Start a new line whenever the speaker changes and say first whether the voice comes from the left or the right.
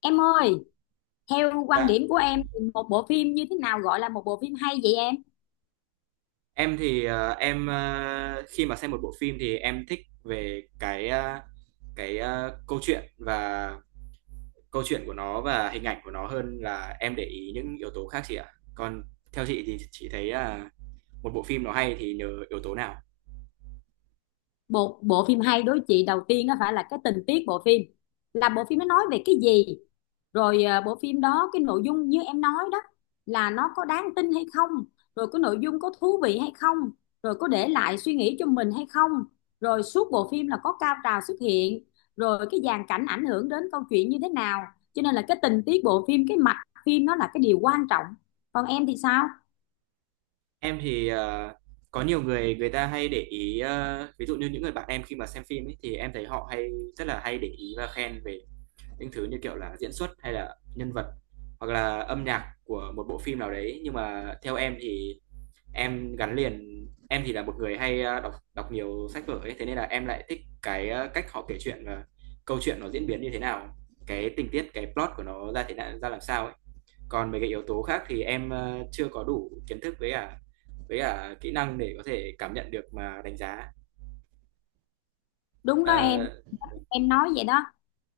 left: Em ơi, theo quan
right: Dạ,
left: điểm của em thì một bộ phim như thế nào gọi là một bộ phim hay vậy em?
right: em, khi mà xem một bộ phim thì em thích về cái câu chuyện của nó và hình ảnh của nó hơn là em để ý những yếu tố khác chị ạ. Còn theo chị thì chị thấy là một bộ phim nó hay thì nhờ yếu tố nào?
left: Một bộ phim hay đối với chị đầu tiên nó phải là cái tình tiết bộ phim. Là bộ phim nó nói về cái gì? Rồi bộ phim đó cái nội dung như em nói đó là nó có đáng tin hay không? Rồi cái nội dung có thú vị hay không? Rồi có để lại suy nghĩ cho mình hay không? Rồi suốt bộ phim là có cao trào xuất hiện, rồi cái dàn cảnh ảnh hưởng đến câu chuyện như thế nào? Cho nên là cái tình tiết bộ phim, cái mạch phim nó là cái điều quan trọng. Còn em thì sao?
right: Em thì, có nhiều người, người ta hay để ý, ví dụ như những người bạn em khi mà xem phim ấy thì em thấy họ rất là hay để ý và khen về những thứ như kiểu là diễn xuất hay là nhân vật hoặc là âm nhạc của một bộ phim nào đấy. Nhưng mà theo em thì, em gắn liền em thì là một người hay đọc đọc nhiều sách vở ấy, thế nên là em lại thích cái cách họ kể chuyện và câu chuyện nó diễn biến như thế nào, cái tình tiết cái plot của nó ra thế nào ra làm sao ấy. Còn mấy cái yếu tố khác thì em chưa có đủ kiến thức với cả kỹ năng để có thể cảm nhận được mà đánh giá.
left: Đúng đó
right: Ờ,
left: em nói vậy đó.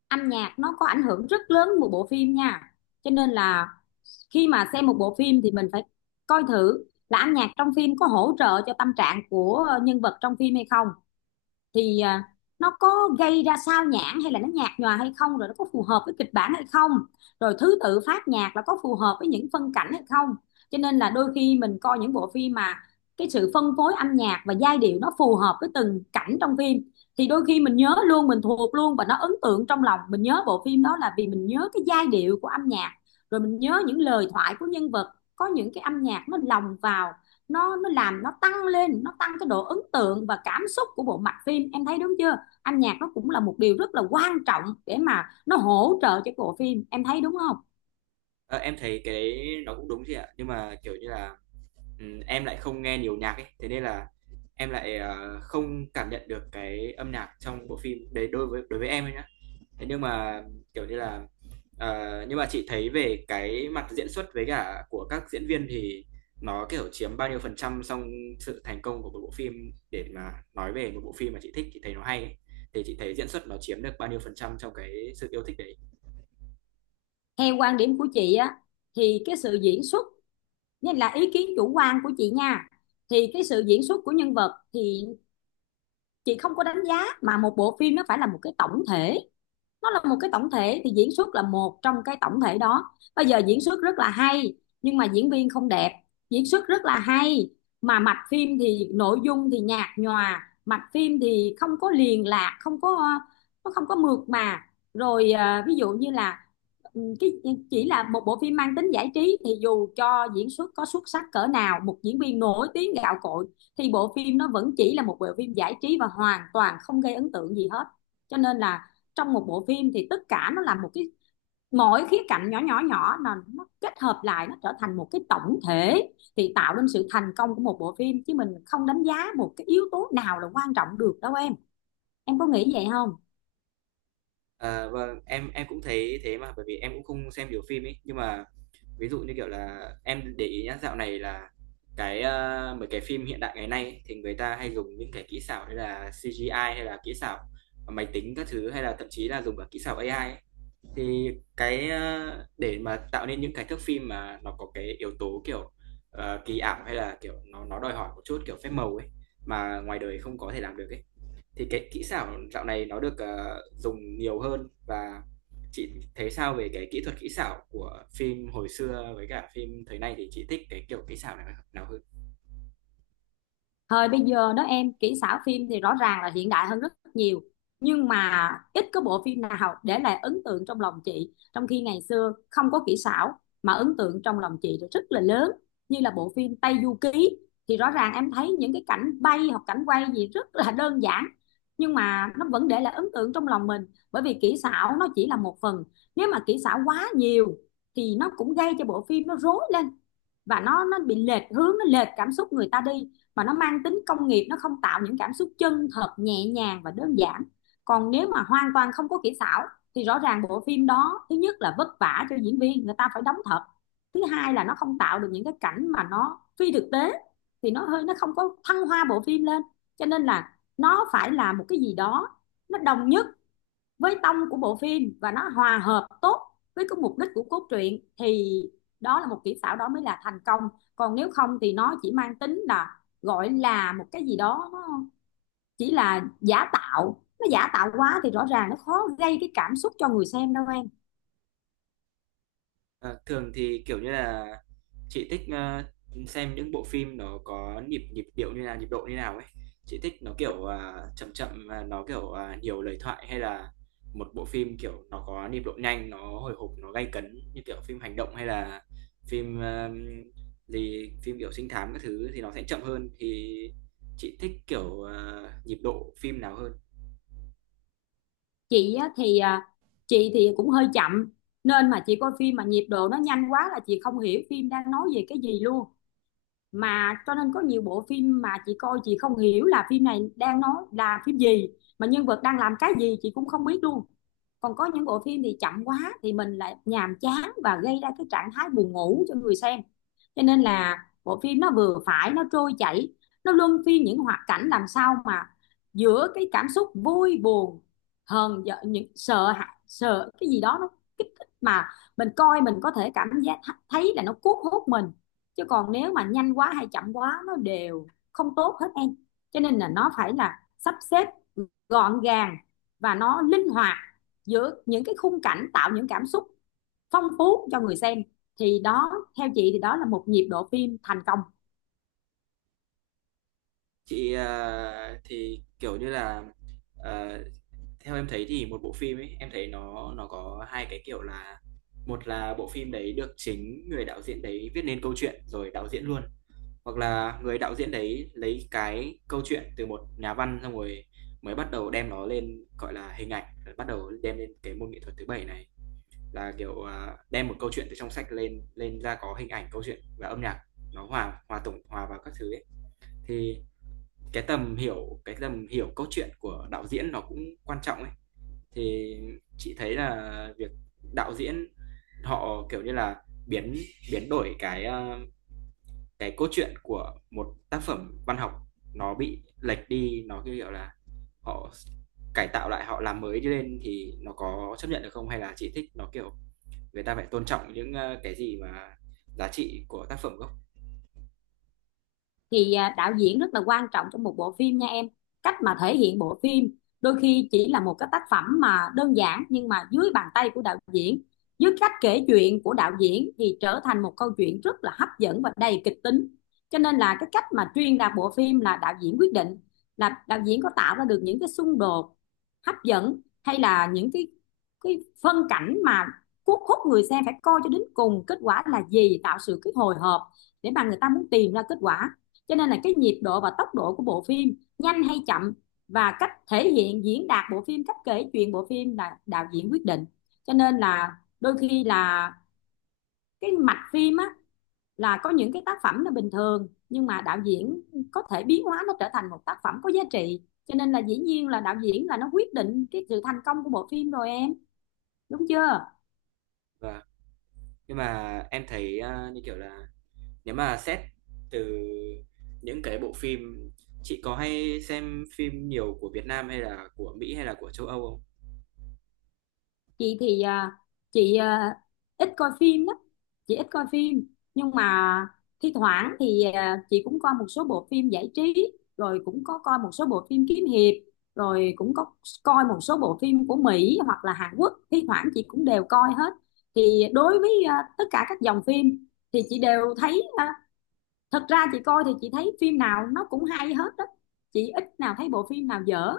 left: Âm nhạc nó có ảnh hưởng rất lớn một bộ phim nha. Cho nên là khi mà xem một bộ phim thì mình phải coi thử là âm nhạc trong phim có hỗ trợ cho tâm trạng của nhân vật trong phim hay không, thì nó có gây ra sao nhãng hay là nó nhạt nhòa hay không, rồi nó có phù hợp với kịch bản hay không, rồi thứ tự phát nhạc là có phù hợp với những phân cảnh hay không. Cho nên là đôi khi mình coi những bộ phim mà cái sự phân phối âm nhạc và giai điệu nó phù hợp với từng cảnh trong phim thì đôi khi mình nhớ luôn, mình thuộc luôn, và nó ấn tượng trong lòng mình. Nhớ bộ phim đó là vì mình nhớ cái giai điệu của âm nhạc, rồi mình nhớ những lời thoại của nhân vật có những cái âm nhạc nó lồng vào. Nó làm nó tăng lên, nó tăng cái độ ấn tượng và cảm xúc của bộ mạch phim, em thấy đúng chưa? Âm nhạc nó cũng là một điều rất là quan trọng để mà nó hỗ trợ cho bộ phim, em thấy đúng không?
right: ờ, em thấy cái đấy nó cũng đúng chị ạ, nhưng mà, kiểu như là, em lại không nghe nhiều nhạc ấy, thế nên là em lại, không cảm nhận được cái âm nhạc trong bộ phim đấy đối với em ấy nhá. Thế nhưng mà, kiểu như là, nhưng mà chị thấy về cái mặt diễn xuất với cả của các diễn viên thì nó, kiểu, chiếm bao nhiêu phần trăm trong sự thành công của một bộ phim, để mà nói về một bộ phim mà chị thích, chị thấy nó hay ấy, thì chị thấy diễn xuất nó chiếm được bao nhiêu phần trăm trong cái sự yêu thích đấy?
left: Theo quan điểm của chị á, thì cái sự diễn xuất, nên là ý kiến chủ quan của chị nha, thì cái sự diễn xuất của nhân vật thì chị không có đánh giá, mà một bộ phim nó phải là một cái tổng thể. Nó là một cái tổng thể thì diễn xuất là một trong cái tổng thể đó. Bây giờ diễn xuất rất là hay nhưng mà diễn viên không đẹp, diễn xuất rất là hay mà mạch phim thì nội dung thì nhạt nhòa, mạch phim thì không có liền lạc, không có, nó không có mượt mà. Rồi ví dụ như là ừ, cái chỉ là một bộ phim mang tính giải trí thì dù cho diễn xuất có xuất sắc cỡ nào, một diễn viên nổi tiếng gạo cội, thì bộ phim nó vẫn chỉ là một bộ phim giải trí và hoàn toàn không gây ấn tượng gì hết. Cho nên là trong một bộ phim thì tất cả nó là một cái, mỗi khía cạnh nhỏ nhỏ nhỏ là nó kết hợp lại nó trở thành một cái tổng thể thì tạo nên sự thành công của một bộ phim, chứ mình không đánh giá một cái yếu tố nào là quan trọng được đâu em. Em có nghĩ vậy không?
right: À, vâng, em cũng thấy thế mà, bởi vì em cũng không xem nhiều phim ấy, nhưng mà ví dụ như kiểu là em để ý nhá, dạo này là mấy cái phim hiện đại ngày nay ấy, thì người ta hay dùng những cái kỹ xảo hay là CGI hay là kỹ xảo máy tính các thứ, hay là thậm chí là dùng cả kỹ xảo AI ấy. Thì để mà tạo nên những cái thước phim mà nó có cái yếu tố kiểu kỳ ảo, hay là kiểu nó đòi hỏi một chút kiểu phép màu ấy mà ngoài đời không có thể làm được ấy, thì cái kỹ xảo dạo này nó được, dùng nhiều hơn. Và chị thấy sao về cái kỹ thuật kỹ xảo của phim hồi xưa với cả phim thời nay, thì chị thích cái kiểu kỹ xảo nào nào hơn?
left: Thời bây giờ đó em, kỹ xảo phim thì rõ ràng là hiện đại hơn rất nhiều, nhưng mà ít có bộ phim nào để lại ấn tượng trong lòng chị, trong khi ngày xưa không có kỹ xảo mà ấn tượng trong lòng chị rất là lớn, như là bộ phim Tây Du Ký. Thì rõ ràng em thấy những cái cảnh bay hoặc cảnh quay gì rất là đơn giản, nhưng mà nó vẫn để lại ấn tượng trong lòng mình. Bởi vì kỹ xảo nó chỉ là một phần, nếu mà kỹ xảo quá nhiều thì nó cũng gây cho bộ phim nó rối lên, và nó bị lệch hướng, nó lệch cảm xúc người ta đi, mà nó mang tính công nghiệp, nó không tạo những cảm xúc chân thật nhẹ nhàng và đơn giản. Còn nếu mà hoàn toàn không có kỹ xảo thì rõ ràng bộ phim đó, thứ nhất là vất vả cho diễn viên, người ta phải đóng thật, thứ hai là nó không tạo được những cái cảnh mà nó phi thực tế, thì nó hơi, nó không có thăng hoa bộ phim lên. Cho nên là nó phải là một cái gì đó nó đồng nhất với tông của bộ phim và nó hòa hợp tốt với cái mục đích của cốt truyện, thì đó là một kỹ xảo, đó mới là thành công. Còn nếu không thì nó chỉ mang tính là gọi là một cái gì đó nó chỉ là giả tạo, nó giả tạo quá thì rõ ràng nó khó gây cái cảm xúc cho người xem đâu em.
right: Ờ, Thường thì, kiểu như là, chị thích, xem những bộ phim nó có nhịp nhịp điệu như là nhịp độ như nào ấy. Chị thích nó, kiểu, chậm chậm và nó, kiểu, nhiều lời thoại, hay là một bộ phim, kiểu, nó có nhịp độ nhanh, nó hồi hộp, nó gay cấn như kiểu phim hành động, hay là phim, phim, kiểu, trinh thám các thứ thì nó sẽ chậm hơn. Thì chị thích, kiểu, nhịp độ phim nào hơn?
left: Chị thì à, chị thì cũng hơi chậm, nên mà chị coi phim mà nhịp độ nó nhanh quá là chị không hiểu phim đang nói về cái gì luôn. Mà cho nên có nhiều bộ phim mà chị coi chị không hiểu là phim này đang nói là phim gì, mà nhân vật đang làm cái gì chị cũng không biết luôn. Còn có những bộ phim thì chậm quá thì mình lại nhàm chán và gây ra cái trạng thái buồn ngủ cho người xem. Cho nên là bộ phim nó vừa phải, nó trôi chảy, nó luân phiên những hoạt cảnh, làm sao mà giữa cái cảm xúc vui buồn, hờn giận, những sợ sợ cái gì đó nó kích thích, mà mình coi mình có thể cảm giác thấy là nó cuốn hút mình. Chứ còn nếu mà nhanh quá hay chậm quá nó đều không tốt hết em. Cho nên là nó phải là sắp xếp gọn gàng và nó linh hoạt giữa những cái khung cảnh, tạo những cảm xúc phong phú cho người xem, thì đó, theo chị thì đó là một nhịp độ phim thành công.
right: Chị, à, thì, kiểu như là, ờ Theo em thấy thì một bộ phim ấy, em thấy nó có hai cái kiểu là, một là bộ phim đấy được chính người đạo diễn đấy viết nên câu chuyện rồi đạo diễn luôn, hoặc là người đạo diễn đấy lấy cái câu chuyện từ một nhà văn, xong rồi mới bắt đầu đem nó lên gọi là hình ảnh, rồi bắt đầu đem lên cái môn nghệ thuật thứ bảy này, là kiểu đem một câu chuyện từ trong sách lên lên ra có hình ảnh câu chuyện và âm nhạc, nó hòa hòa tổng hòa vào các thứ ấy. Thì cái tầm hiểu câu chuyện của đạo diễn nó cũng quan trọng ấy. Thì chị thấy là việc đạo diễn họ, kiểu như là, biến biến đổi cái cốt truyện của một tác phẩm văn học, nó bị lệch đi, nó, như kiểu là, họ cải tạo lại, họ làm mới lên, thì nó có chấp nhận được không? Hay là chị thích nó, kiểu, người ta phải tôn trọng những, cái gì mà giá trị của tác phẩm gốc?
left: Thì đạo diễn rất là quan trọng trong một bộ phim nha em. Cách mà thể hiện bộ phim đôi khi chỉ là một cái tác phẩm mà đơn giản, nhưng mà dưới bàn tay của đạo diễn, dưới cách kể chuyện của đạo diễn thì trở thành một câu chuyện rất là hấp dẫn và đầy kịch tính. Cho nên là cái cách mà truyền đạt bộ phim là đạo diễn quyết định, là đạo diễn có tạo ra được những cái xung đột hấp dẫn hay là những cái phân cảnh mà cuốn hút người xem phải coi cho đến cùng kết quả là gì, tạo sự cái hồi hộp để mà người ta muốn tìm ra kết quả. Cho nên là cái nhịp độ và tốc độ của bộ phim nhanh hay chậm và cách thể hiện diễn đạt bộ phim, cách kể chuyện bộ phim là đạo diễn quyết định. Cho nên là đôi khi là cái mạch phim á, là có những cái tác phẩm là bình thường nhưng mà đạo diễn có thể biến hóa nó trở thành một tác phẩm có giá trị. Cho nên là dĩ nhiên là đạo diễn là nó quyết định cái sự thành công của bộ phim rồi em, đúng chưa?
right: Và nhưng mà em thấy, như kiểu là, nếu mà xét từ những cái bộ phim, chị có hay xem phim nhiều của Việt Nam hay là của Mỹ hay là của châu Âu không?
left: Chị thì à, chị à, ít coi phim lắm, chị ít coi phim, nhưng mà thi thoảng thì chị cũng coi một số bộ phim giải trí, rồi cũng có coi một số bộ phim kiếm hiệp, rồi cũng có coi một số bộ phim của Mỹ hoặc là Hàn Quốc, thi thoảng chị cũng đều coi hết. Thì đối với tất cả các dòng phim thì chị đều thấy thật ra chị coi thì chị thấy phim nào nó cũng hay hết đó, chị ít nào thấy bộ phim nào dở.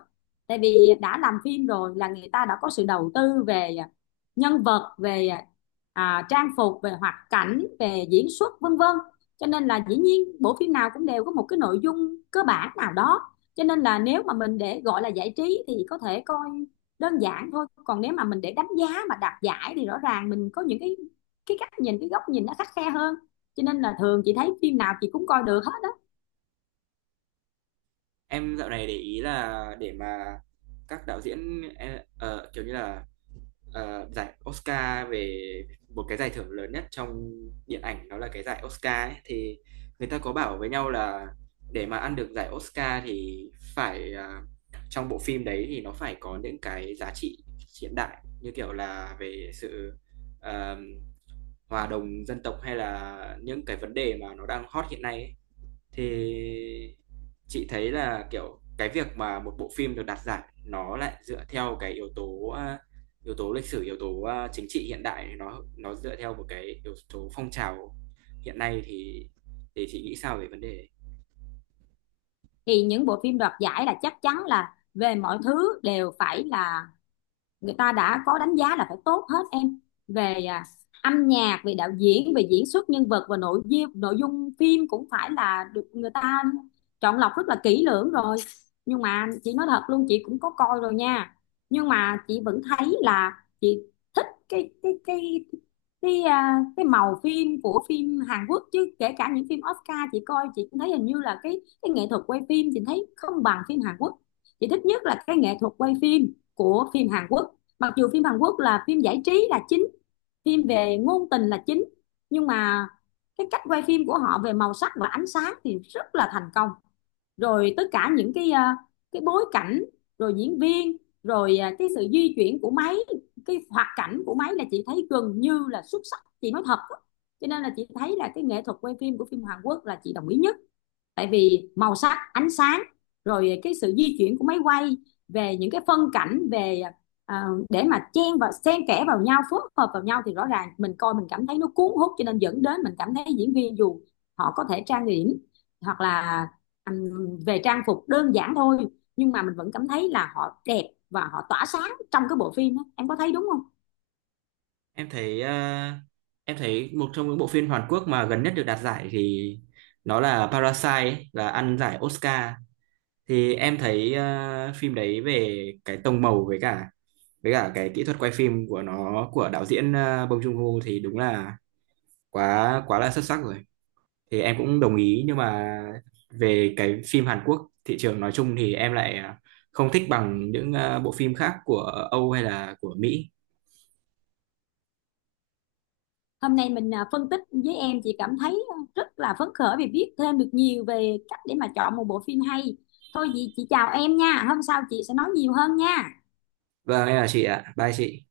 left: Tại vì đã làm phim rồi là người ta đã có sự đầu tư về nhân vật, về trang phục, về hoạt cảnh, về diễn xuất, vân vân. Cho nên là dĩ nhiên bộ phim nào cũng đều có một cái nội dung cơ bản nào đó. Cho nên là nếu mà mình để gọi là giải trí thì có thể coi đơn giản thôi, còn nếu mà mình để đánh giá mà đạt giải thì rõ ràng mình có những cái cách nhìn, cái góc nhìn nó khắt khe hơn. Cho nên là thường chị thấy phim nào chị cũng coi được hết đó.
right: Em dạo này để ý là để mà các đạo diễn kiểu như là giải Oscar, về một cái giải thưởng lớn nhất trong điện ảnh đó là cái giải Oscar ấy, thì người ta có bảo với nhau là để mà ăn được giải Oscar thì phải trong bộ phim đấy thì nó phải có những cái giá trị hiện đại, như kiểu là về sự ờm, hòa đồng dân tộc, hay là những cái vấn đề mà nó đang hot hiện nay ấy. Thì chị thấy là, kiểu, cái việc mà một bộ phim được đạt giải nó lại dựa theo cái yếu tố, yếu tố lịch sử, yếu tố, chính trị hiện đại, thì nó dựa theo một cái yếu tố phong trào hiện nay, thì chị nghĩ sao về vấn đề đấy?
left: Thì những bộ phim đoạt giải là chắc chắn là về mọi thứ đều phải là người ta đã có đánh giá là phải tốt hết em, về âm nhạc, về đạo diễn, về diễn xuất, nhân vật, và nội dung. Nội dung phim cũng phải là được người ta chọn lọc rất là kỹ lưỡng rồi. Nhưng mà chị nói thật luôn, chị cũng có coi rồi nha, nhưng mà chị vẫn thấy là chị thích cái màu phim của phim Hàn Quốc. Chứ kể cả những phim Oscar chị coi chị cũng thấy hình như là cái nghệ thuật quay phim chị thấy không bằng phim Hàn Quốc. Chị thích nhất là cái nghệ thuật quay phim của phim Hàn Quốc, mặc dù phim Hàn Quốc là phim giải trí là chính, phim về ngôn tình là chính, nhưng mà cái cách quay phim của họ về màu sắc và ánh sáng thì rất là thành công. Rồi tất cả những cái cái bối cảnh, rồi diễn viên, rồi cái sự di chuyển của máy, cái hoạt cảnh của máy, là chị thấy gần như là xuất sắc, chị nói thật á. Cho nên là chị thấy là cái nghệ thuật quay phim của phim Hàn Quốc là chị đồng ý nhất. Tại vì màu sắc, ánh sáng, rồi cái sự di chuyển của máy quay về những cái phân cảnh, về để mà chen và xen kẽ vào nhau, phối hợp vào nhau, thì rõ ràng mình coi mình cảm thấy nó cuốn hút, cho nên dẫn đến mình cảm thấy diễn viên dù họ có thể trang điểm hoặc là về trang phục đơn giản thôi, nhưng mà mình vẫn cảm thấy là họ đẹp và họ tỏa sáng trong cái bộ phim đó. Em có thấy đúng không?
right: Em thấy, a, em thấy một trong những bộ phim Hàn Quốc mà gần nhất được đạt giải thì nó là Parasite ấy, là ăn giải Oscar. Thì em thấy phim đấy về cái tông màu với cả cái kỹ thuật quay phim của nó, của đạo diễn Bong Joon-ho, thì đúng là quá quá là xuất sắc rồi, thì em cũng đồng ý, nhưng mà về cái phim Hàn Quốc thị trường nói chung thì em lại không thích bằng những bộ phim khác của Âu hay là của Mỹ.
left: Hôm nay mình phân tích với em, chị cảm thấy rất là phấn khởi vì biết thêm được nhiều về cách để mà chọn một bộ phim hay. Thôi chị chào em nha, hôm sau chị sẽ nói nhiều hơn nha.
right: Vâng em là chị ạ, bye chị.